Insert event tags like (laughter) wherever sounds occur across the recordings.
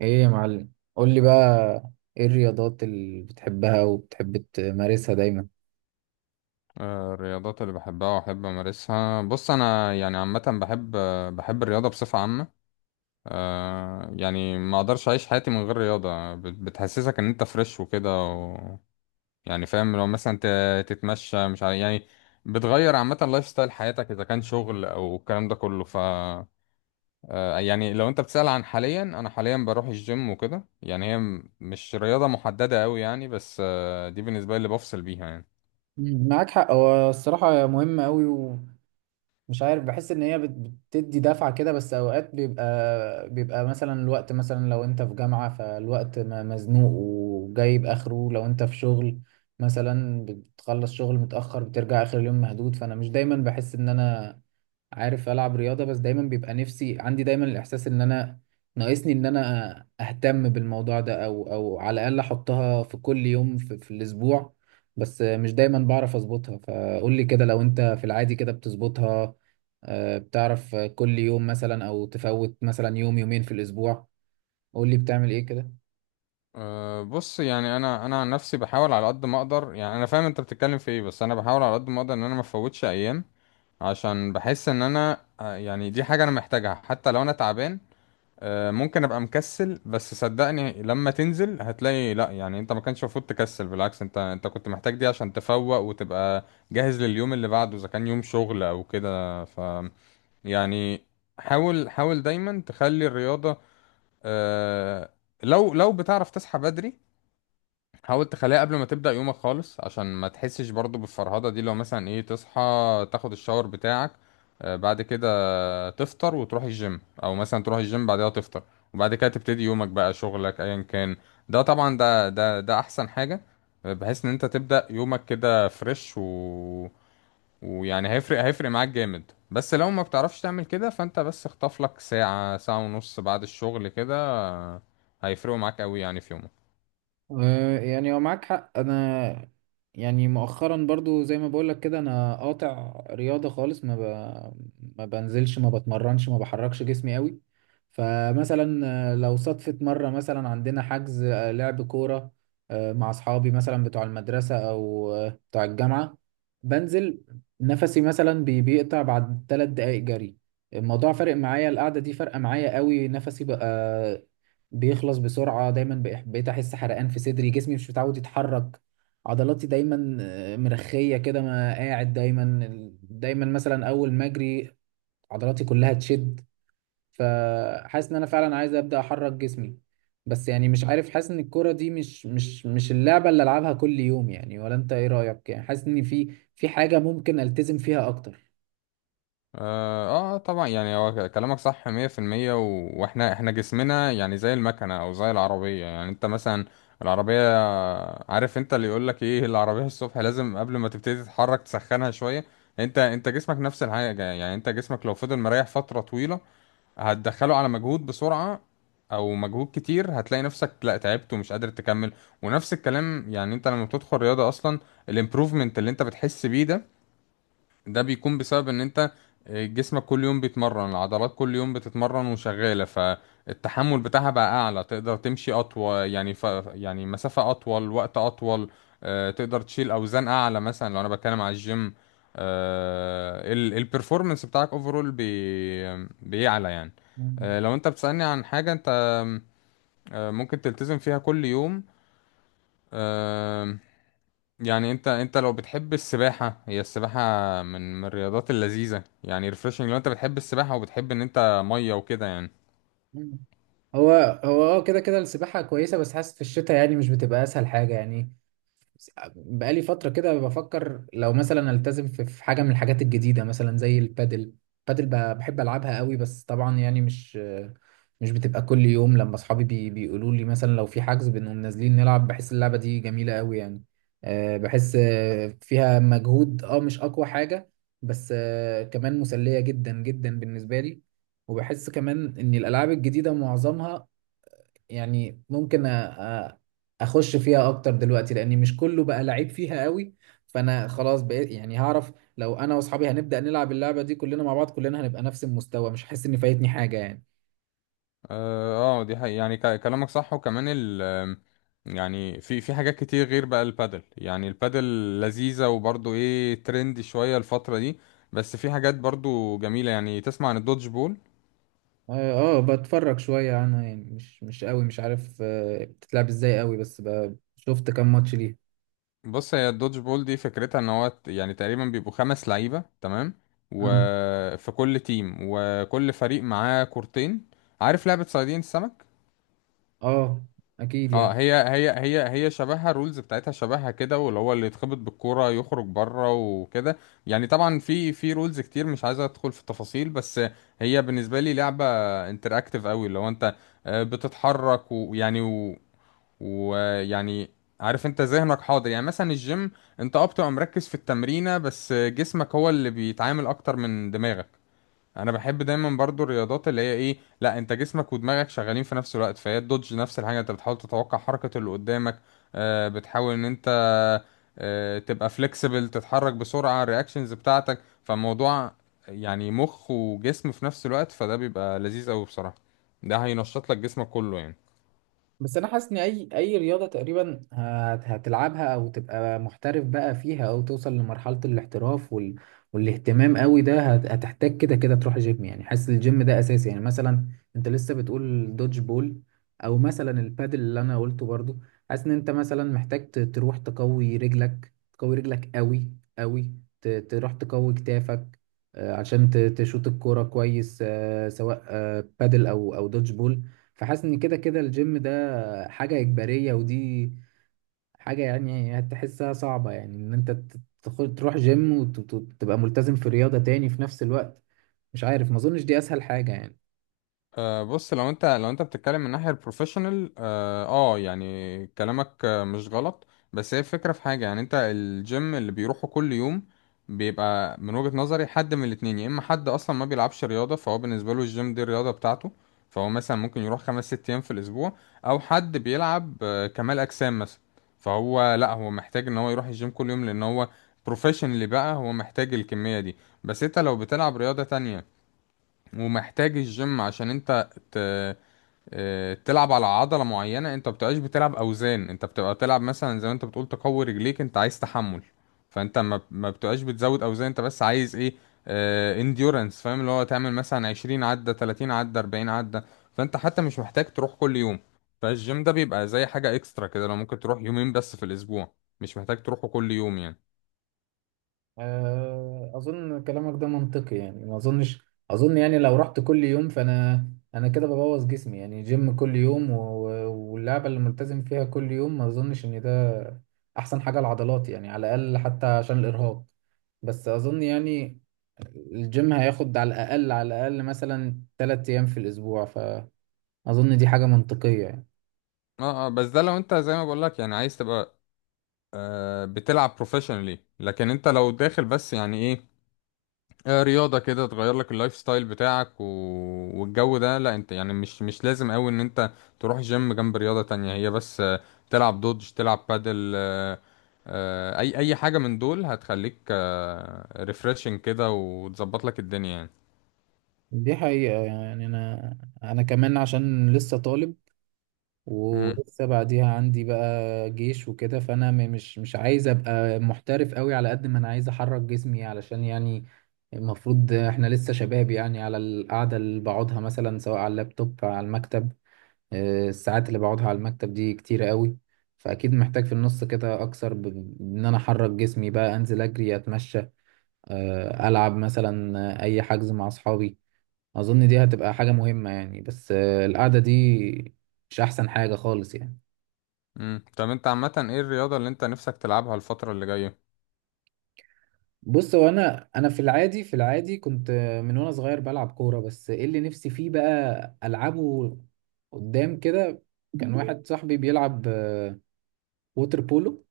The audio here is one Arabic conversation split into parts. ايه يا معلم قول لي بقى، ايه الرياضات اللي بتحبها وبتحب تمارسها دايما؟ الرياضات اللي بحبها وأحب أمارسها. بص، أنا يعني عامة بحب، بحب الرياضة بصفة عامة. يعني ما أقدرش أعيش حياتي من غير رياضة، بتحسسك إن أنت فريش وكده. يعني فاهم، لو مثلا تتمشى، مش عارف يعني. بتغير عامة لايف ستايل حياتك، إذا كان شغل أو الكلام ده كله. يعني لو أنت بتسأل عن حاليا، أنا حاليا بروح الجيم وكده. يعني هي مش رياضة محددة أوي يعني، بس دي بالنسبة لي اللي بفصل بيها يعني. مم، معاك حق. هو الصراحة مهمة قوي، ومش عارف، بحس ان هي بتدي دفعة كده. بس اوقات بيبقى مثلا الوقت، مثلا لو انت في جامعة فالوقت مزنوق وجايب اخره. لو انت في شغل مثلا بتخلص شغل متأخر، بترجع اخر اليوم مهدود، فانا مش دايما بحس ان انا عارف العب رياضه. بس دايما بيبقى نفسي، عندي دايما الاحساس ان انا ناقصني ان انا اهتم بالموضوع ده، او على الاقل احطها في كل يوم في الاسبوع، بس مش دايما بعرف اظبطها. فقول لي كده، لو انت في العادي كده بتظبطها؟ آه، بتعرف كل يوم مثلا؟ او تفوت مثلا يوم يومين في الاسبوع؟ قول لي بتعمل ايه كده. بص، يعني انا عن نفسي بحاول على قد ما اقدر. يعني انا فاهم انت بتتكلم في ايه، بس انا بحاول على قد ما اقدر ان انا ما افوتش ايام، عشان بحس ان انا، يعني دي حاجه انا محتاجها حتى لو انا تعبان. ممكن ابقى مكسل، بس صدقني لما تنزل هتلاقي لا. يعني انت ما كانش المفروض تكسل، بالعكس انت كنت محتاج دي عشان تفوق وتبقى جاهز لليوم اللي بعده، اذا كان يوم شغل او كده. يعني، حاول حاول دايما تخلي الرياضه. أه لو بتعرف تصحى بدري، حاول تخليها قبل ما تبدأ يومك خالص، عشان ما تحسش برضو بالفرهدة دي. لو مثلا ايه، تصحى، تاخد الشاور بتاعك، بعد كده تفطر وتروح الجيم، او مثلا تروح الجيم بعدها تفطر. وبعد كده تبتدي يومك بقى، شغلك ايا كان. ده طبعا ده احسن حاجة. بحيث ان انت تبدأ يومك كده فريش. ويعني هيفرق معاك جامد. بس لو ما بتعرفش تعمل كده، فانت بس اخطف لك ساعة ساعة ونص بعد الشغل كده، هيفرقوا معاك قوي يعني في يومك. يعني هو معاك حق. انا يعني مؤخرا برضو زي ما بقولك كده انا قاطع رياضة خالص. ما بنزلش، ما بتمرنش، ما بحركش جسمي قوي. فمثلا لو صدفت مرة مثلا عندنا حجز، لعب كورة مع اصحابي، مثلا بتوع المدرسة او بتوع الجامعة، بنزل، نفسي مثلا بيقطع بعد ثلاث دقايق جري. الموضوع فارق معايا، القعدة دي فارقة معايا قوي. نفسي بقى بيخلص بسرعة، بقيت أحس حرقان في صدري، جسمي مش متعود يتحرك، عضلاتي دايما مرخية كده، ما قاعد دايما. دايما مثلا أول ما أجري عضلاتي كلها تشد. فحاسس إن أنا فعلا عايز أبدأ أحرك جسمي، بس يعني مش عارف، حاسس إن الكرة دي مش اللعبة اللي ألعبها كل يوم يعني. ولا أنت إيه رأيك؟ يعني حاسس إن في حاجة ممكن ألتزم فيها أكتر. طبعا يعني هو كلامك صح 100%. واحنا جسمنا يعني زي المكنة او زي العربية. يعني انت مثلا العربية، عارف انت اللي يقول لك ايه، العربية الصبح لازم قبل ما تبتدي تتحرك تسخنها شوية. انت جسمك نفس الحاجة. يعني انت جسمك لو فضل مريح فترة طويلة، هتدخله على مجهود بسرعة او مجهود كتير، هتلاقي نفسك لا، تعبت ومش قادر تكمل. ونفس الكلام، يعني انت لما بتدخل رياضة اصلا، الامبروفمنت اللي انت بتحس بيه ده، ده بيكون بسبب ان انت جسمك كل يوم بيتمرن. العضلات كل يوم بتتمرن وشغالة، فالتحمل بتاعها بقى اعلى، تقدر تمشي اطول يعني. يعني مسافة اطول، وقت اطول. تقدر تشيل اوزان اعلى مثلا لو انا بتكلم على الجيم. البرفورمانس بتاعك اوفرول بيعلى يعني. مم. لو انت بتسألني عن حاجة انت ممكن تلتزم فيها كل يوم. يعني انت لو بتحب السباحة، هي السباحة من الرياضات اللذيذة يعني، ريفرشنج. لو انت بتحب السباحة وبتحب ان انت مية وكده يعني. مم. هو هو اه، كده كده السباحة كويسة، بس حاسس في الشتاء يعني مش بتبقى أسهل حاجة يعني. بقالي فترة كده بفكر لو مثلا التزم في حاجة من الحاجات الجديدة مثلا زي البادل. بادل بحب ألعبها قوي، بس طبعا يعني مش بتبقى كل يوم. لما أصحابي بيقولوا لي مثلا لو في حجز بنقوم نازلين نلعب، بحس اللعبة دي جميلة قوي يعني. آه، بحس آه، فيها مجهود، اه مش أقوى حاجة، بس آه، كمان مسلية جدا جدا بالنسبة لي. وبحس كمان إن الألعاب الجديدة معظمها يعني ممكن أ- اخش فيها اكتر دلوقتي، لاني مش كله بقى لعيب فيها قوي. فانا خلاص بقيت يعني هعرف، لو انا واصحابي هنبدأ نلعب اللعبة دي كلنا مع بعض، كلنا هنبقى نفس المستوى، مش هحس ان فايتني حاجة يعني. اه، دي حقيقة يعني، كلامك صح. وكمان ال آم، يعني في حاجات كتير غير بقى البادل. يعني البادل لذيذة وبرضو ايه، ترند شوية الفترة دي. بس في حاجات برضو جميلة، يعني تسمع عن الدودج بول؟ اه آه، بتفرج شوية عنها يعني، مش قوي، مش عارف آه، بتتلعب ازاي قوي، بس شفت كام ماتش ليها. بص، هي الدودج بول دي فكرتها ان هو، يعني تقريبا بيبقوا خمس لعيبة، تمام، اه وفي كل تيم وكل فريق معاه كورتين. عارف لعبة صيادين السمك؟ اه اكيد اه يعني. هي شبهها. الرولز بتاعتها شبهها كده، واللي هو اللي يتخبط بالكورة يخرج بره وكده. يعني طبعا في رولز كتير، مش عايز ادخل في التفاصيل. بس هي بالنسبة لي لعبة انتراكتيف قوي. اللي هو انت بتتحرك. ويعني عارف انت ذهنك حاضر. يعني مثلا الجيم، انت بتبقى مركز في التمرينة، بس جسمك هو اللي بيتعامل اكتر من دماغك. انا بحب دايما برضو الرياضات اللي هي ايه، لا انت جسمك ودماغك شغالين في نفس الوقت. فهي الدوج نفس الحاجة، انت بتحاول تتوقع حركة اللي قدامك. بتحاول ان انت تبقى فليكسبل، تتحرك بسرعة، الرياكشنز بتاعتك. فالموضوع يعني مخ وجسم في نفس الوقت، فده بيبقى لذيذ قوي بصراحة. ده هينشط لك جسمك كله يعني. بس انا حاسس ان اي رياضه تقريبا هتلعبها او تبقى محترف بقى فيها، او توصل لمرحله الاحتراف والاهتمام قوي ده هتحتاج كده كده تروح جيم يعني. حاسس الجيم ده اساسي يعني. مثلا انت لسه بتقول دوج بول، او مثلا البادل اللي انا قلته برضو، حاسس ان انت مثلا محتاج تروح تقوي رجلك قوي. تروح تقوي كتافك آه، عشان تشوط الكوره كويس، آه، سواء آه، بادل او دوج بول. فحاسس ان كده كده الجيم ده حاجة إجبارية، ودي حاجة يعني هتحسها صعبة، يعني إن أنت تروح جيم وتبقى ملتزم في رياضة تاني في نفس الوقت. مش عارف، ما أظنش دي أسهل حاجة يعني. بص، لو انت بتتكلم من ناحية البروفيشنال، يعني كلامك مش غلط. بس هي الفكرة في حاجة، يعني انت الجيم اللي بيروحه كل يوم بيبقى من وجهة نظري حد من الاتنين. يا اما حد اصلا ما بيلعبش رياضة، فهو بالنسبة له الجيم دي الرياضة بتاعته، فهو مثلا ممكن يروح خمس ست ايام في الاسبوع، او حد بيلعب كمال اجسام مثلا، فهو لا، هو محتاج ان هو يروح الجيم كل يوم لان هو بروفيشنال بقى، هو محتاج الكمية دي. بس انت لو بتلعب رياضة تانية ومحتاج الجيم عشان انت، تلعب على عضلة معينة، انت بتبقاش بتلعب اوزان، انت بتبقى بتلعب مثلا زي ما انت بتقول تقوي رجليك، انت عايز تحمل. فانت ما بتبقاش بتزود اوزان، انت بس عايز ايه؟ انديورنس. فاهم اللي هو تعمل مثلا 20 عدة، 30 عدة، 40 عدة، فانت حتى مش محتاج تروح كل يوم. فالجيم ده بيبقى زي حاجة اكسترا كده، لو ممكن تروح يومين بس في الاسبوع، مش محتاج تروحه كل يوم يعني. آه، أظن كلامك ده منطقي يعني. ما أظنش، أظن يعني لو رحت كل يوم فأنا، أنا كده ببوظ جسمي يعني. جيم كل يوم واللعبة اللي ملتزم فيها كل يوم، ما أظنش إن ده أحسن حاجة لعضلاتي يعني، على الأقل حتى عشان الإرهاق. بس أظن يعني الجيم هياخد على الأقل، على الأقل مثلا تلات أيام في الأسبوع. فأظن دي حاجة منطقية يعني. اه بس ده لو انت زي ما بقول لك، يعني عايز تبقى بتلعب بروفيشنالي. لكن انت لو داخل بس يعني ايه، رياضة كده تغير لك اللايف ستايل بتاعك، والجو ده، لا انت يعني مش لازم قوي ان انت تروح جيم جنب رياضة تانية. هي بس، تلعب دودج، تلعب بادل، اي حاجة من دول هتخليك ريفريشنج كده، وتظبط لك الدنيا يعني. دي حقيقة يعني. أنا كمان عشان لسه طالب امم ولسه بعديها عندي بقى جيش وكده، فأنا مش مش عايز أبقى محترف قوي، على قد ما أنا عايز أحرك جسمي علشان يعني المفروض إحنا لسه شباب يعني. على القعدة اللي بقعدها مثلا سواء على اللابتوب أو على المكتب، آه، الساعات اللي بقعدها على المكتب دي كتيرة قوي. فأكيد محتاج في النص كده أكثر بإن أنا أحرك جسمي بقى، أنزل أجري، أتمشى، آه، ألعب مثلا آه، أي حجز مع أصحابي. أظن دي هتبقى حاجة مهمة يعني. بس آه، القعدة دي مش أحسن حاجة خالص يعني. طب انت عامة، ايه الرياضة اللي انت نفسك تلعبها الفترة اللي جاية؟ بص، هو أنا في العادي كنت آه، من وأنا صغير بلعب كورة. بس إيه اللي نفسي فيه بقى ألعبه قدام كده؟ كان (laughs) واحد صاحبي بيلعب آه، ووتر بولو.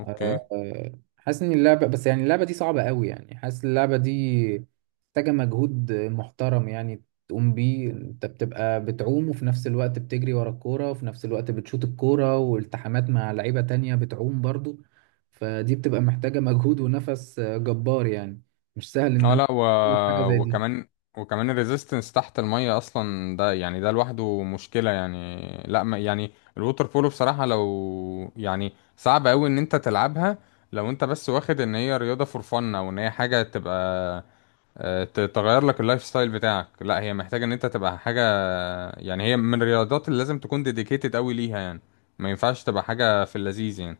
اوكي. آه، آه، حاسس ان اللعبه، بس يعني اللعبه دي صعبه قوي يعني. حاسس اللعبه دي محتاجه مجهود محترم يعني تقوم بيه. انت بتبقى بتعوم، وفي نفس الوقت بتجري ورا الكوره، وفي نفس الوقت بتشوط الكوره، والتحامات مع لعيبه تانية بتعوم برضو. فدي بتبقى محتاجه مجهود ونفس آه، جبار يعني. مش سهل ان اه انا لا، أعمل حاجه زي دي. وكمان وكمان الريزيستنس تحت المية اصلا ده، يعني ده لوحده مشكلة. يعني لا ما يعني الووتر بولو بصراحة، لو يعني صعب قوي ان انت تلعبها لو انت بس واخد ان هي رياضة فور فن، او ان هي حاجة تبقى تغير لك اللايف ستايل بتاعك. لا هي محتاجة ان انت تبقى حاجة، يعني هي من الرياضات اللي لازم تكون ديديكيتد قوي ليها يعني. ما ينفعش تبقى حاجة في اللذيذ يعني.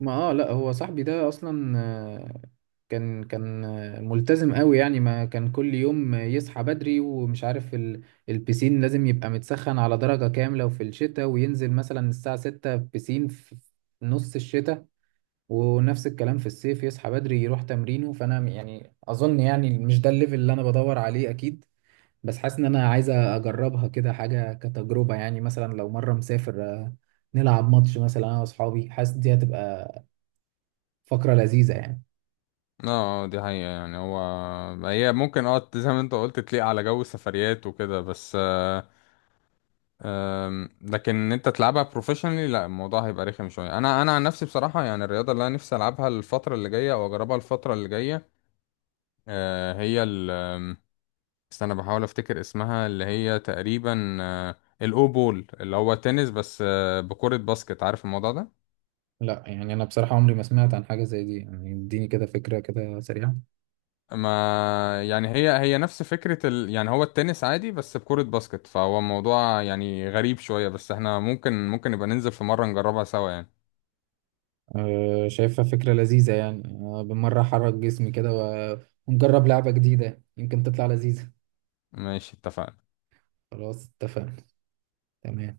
ما اه، لا هو صاحبي ده اصلا آه، كان آه، ملتزم قوي يعني. ما كان كل يوم يصحى بدري، ومش عارف البسين لازم يبقى متسخن على درجة كاملة وفي الشتاء، وينزل مثلا الساعة 6 بسين في نص الشتاء. ونفس الكلام في الصيف، يصحى بدري يروح تمرينه. فانا يعني اظن يعني مش ده الليفل اللي انا بدور عليه اكيد. بس حاسس ان انا عايز اجربها كده حاجة كتجربة يعني. مثلا لو مرة مسافر، آه، نلعب ماتش مثلا انا واصحابي، حاسس دي هتبقى فقرة لذيذة يعني. اه دي حقيقة يعني. هو هي ممكن زي ما انت قلت تليق على جو السفريات وكده، بس. لكن ان انت تلعبها بروفيشنالي لا، الموضوع هيبقى رخم شوية. انا عن نفسي بصراحة، يعني الرياضة اللي انا نفسي العبها الفترة اللي جاية، او اجربها الفترة اللي جاية هي ال استنى، بحاول افتكر اسمها اللي هي تقريبا الاو بول، اللي هو تنس بس بكرة باسكت. عارف الموضوع ده؟ لا يعني، أنا بصراحة عمري ما سمعت عن حاجة زي دي يعني. اديني كده فكرة كده سريعة. ما يعني هي نفس فكرة يعني هو التنس عادي بس بكرة باسكت، فهو موضوع يعني غريب شوية. بس احنا ممكن نبقى ننزل في مرة نجربها سوا يعني. أه، شايفها فكرة لذيذة يعني. أه بالمرة أحرك جسمي كده ونجرب لعبة جديدة يمكن تطلع لذيذة. ماشي اتفقنا. خلاص، اتفقنا. تمام.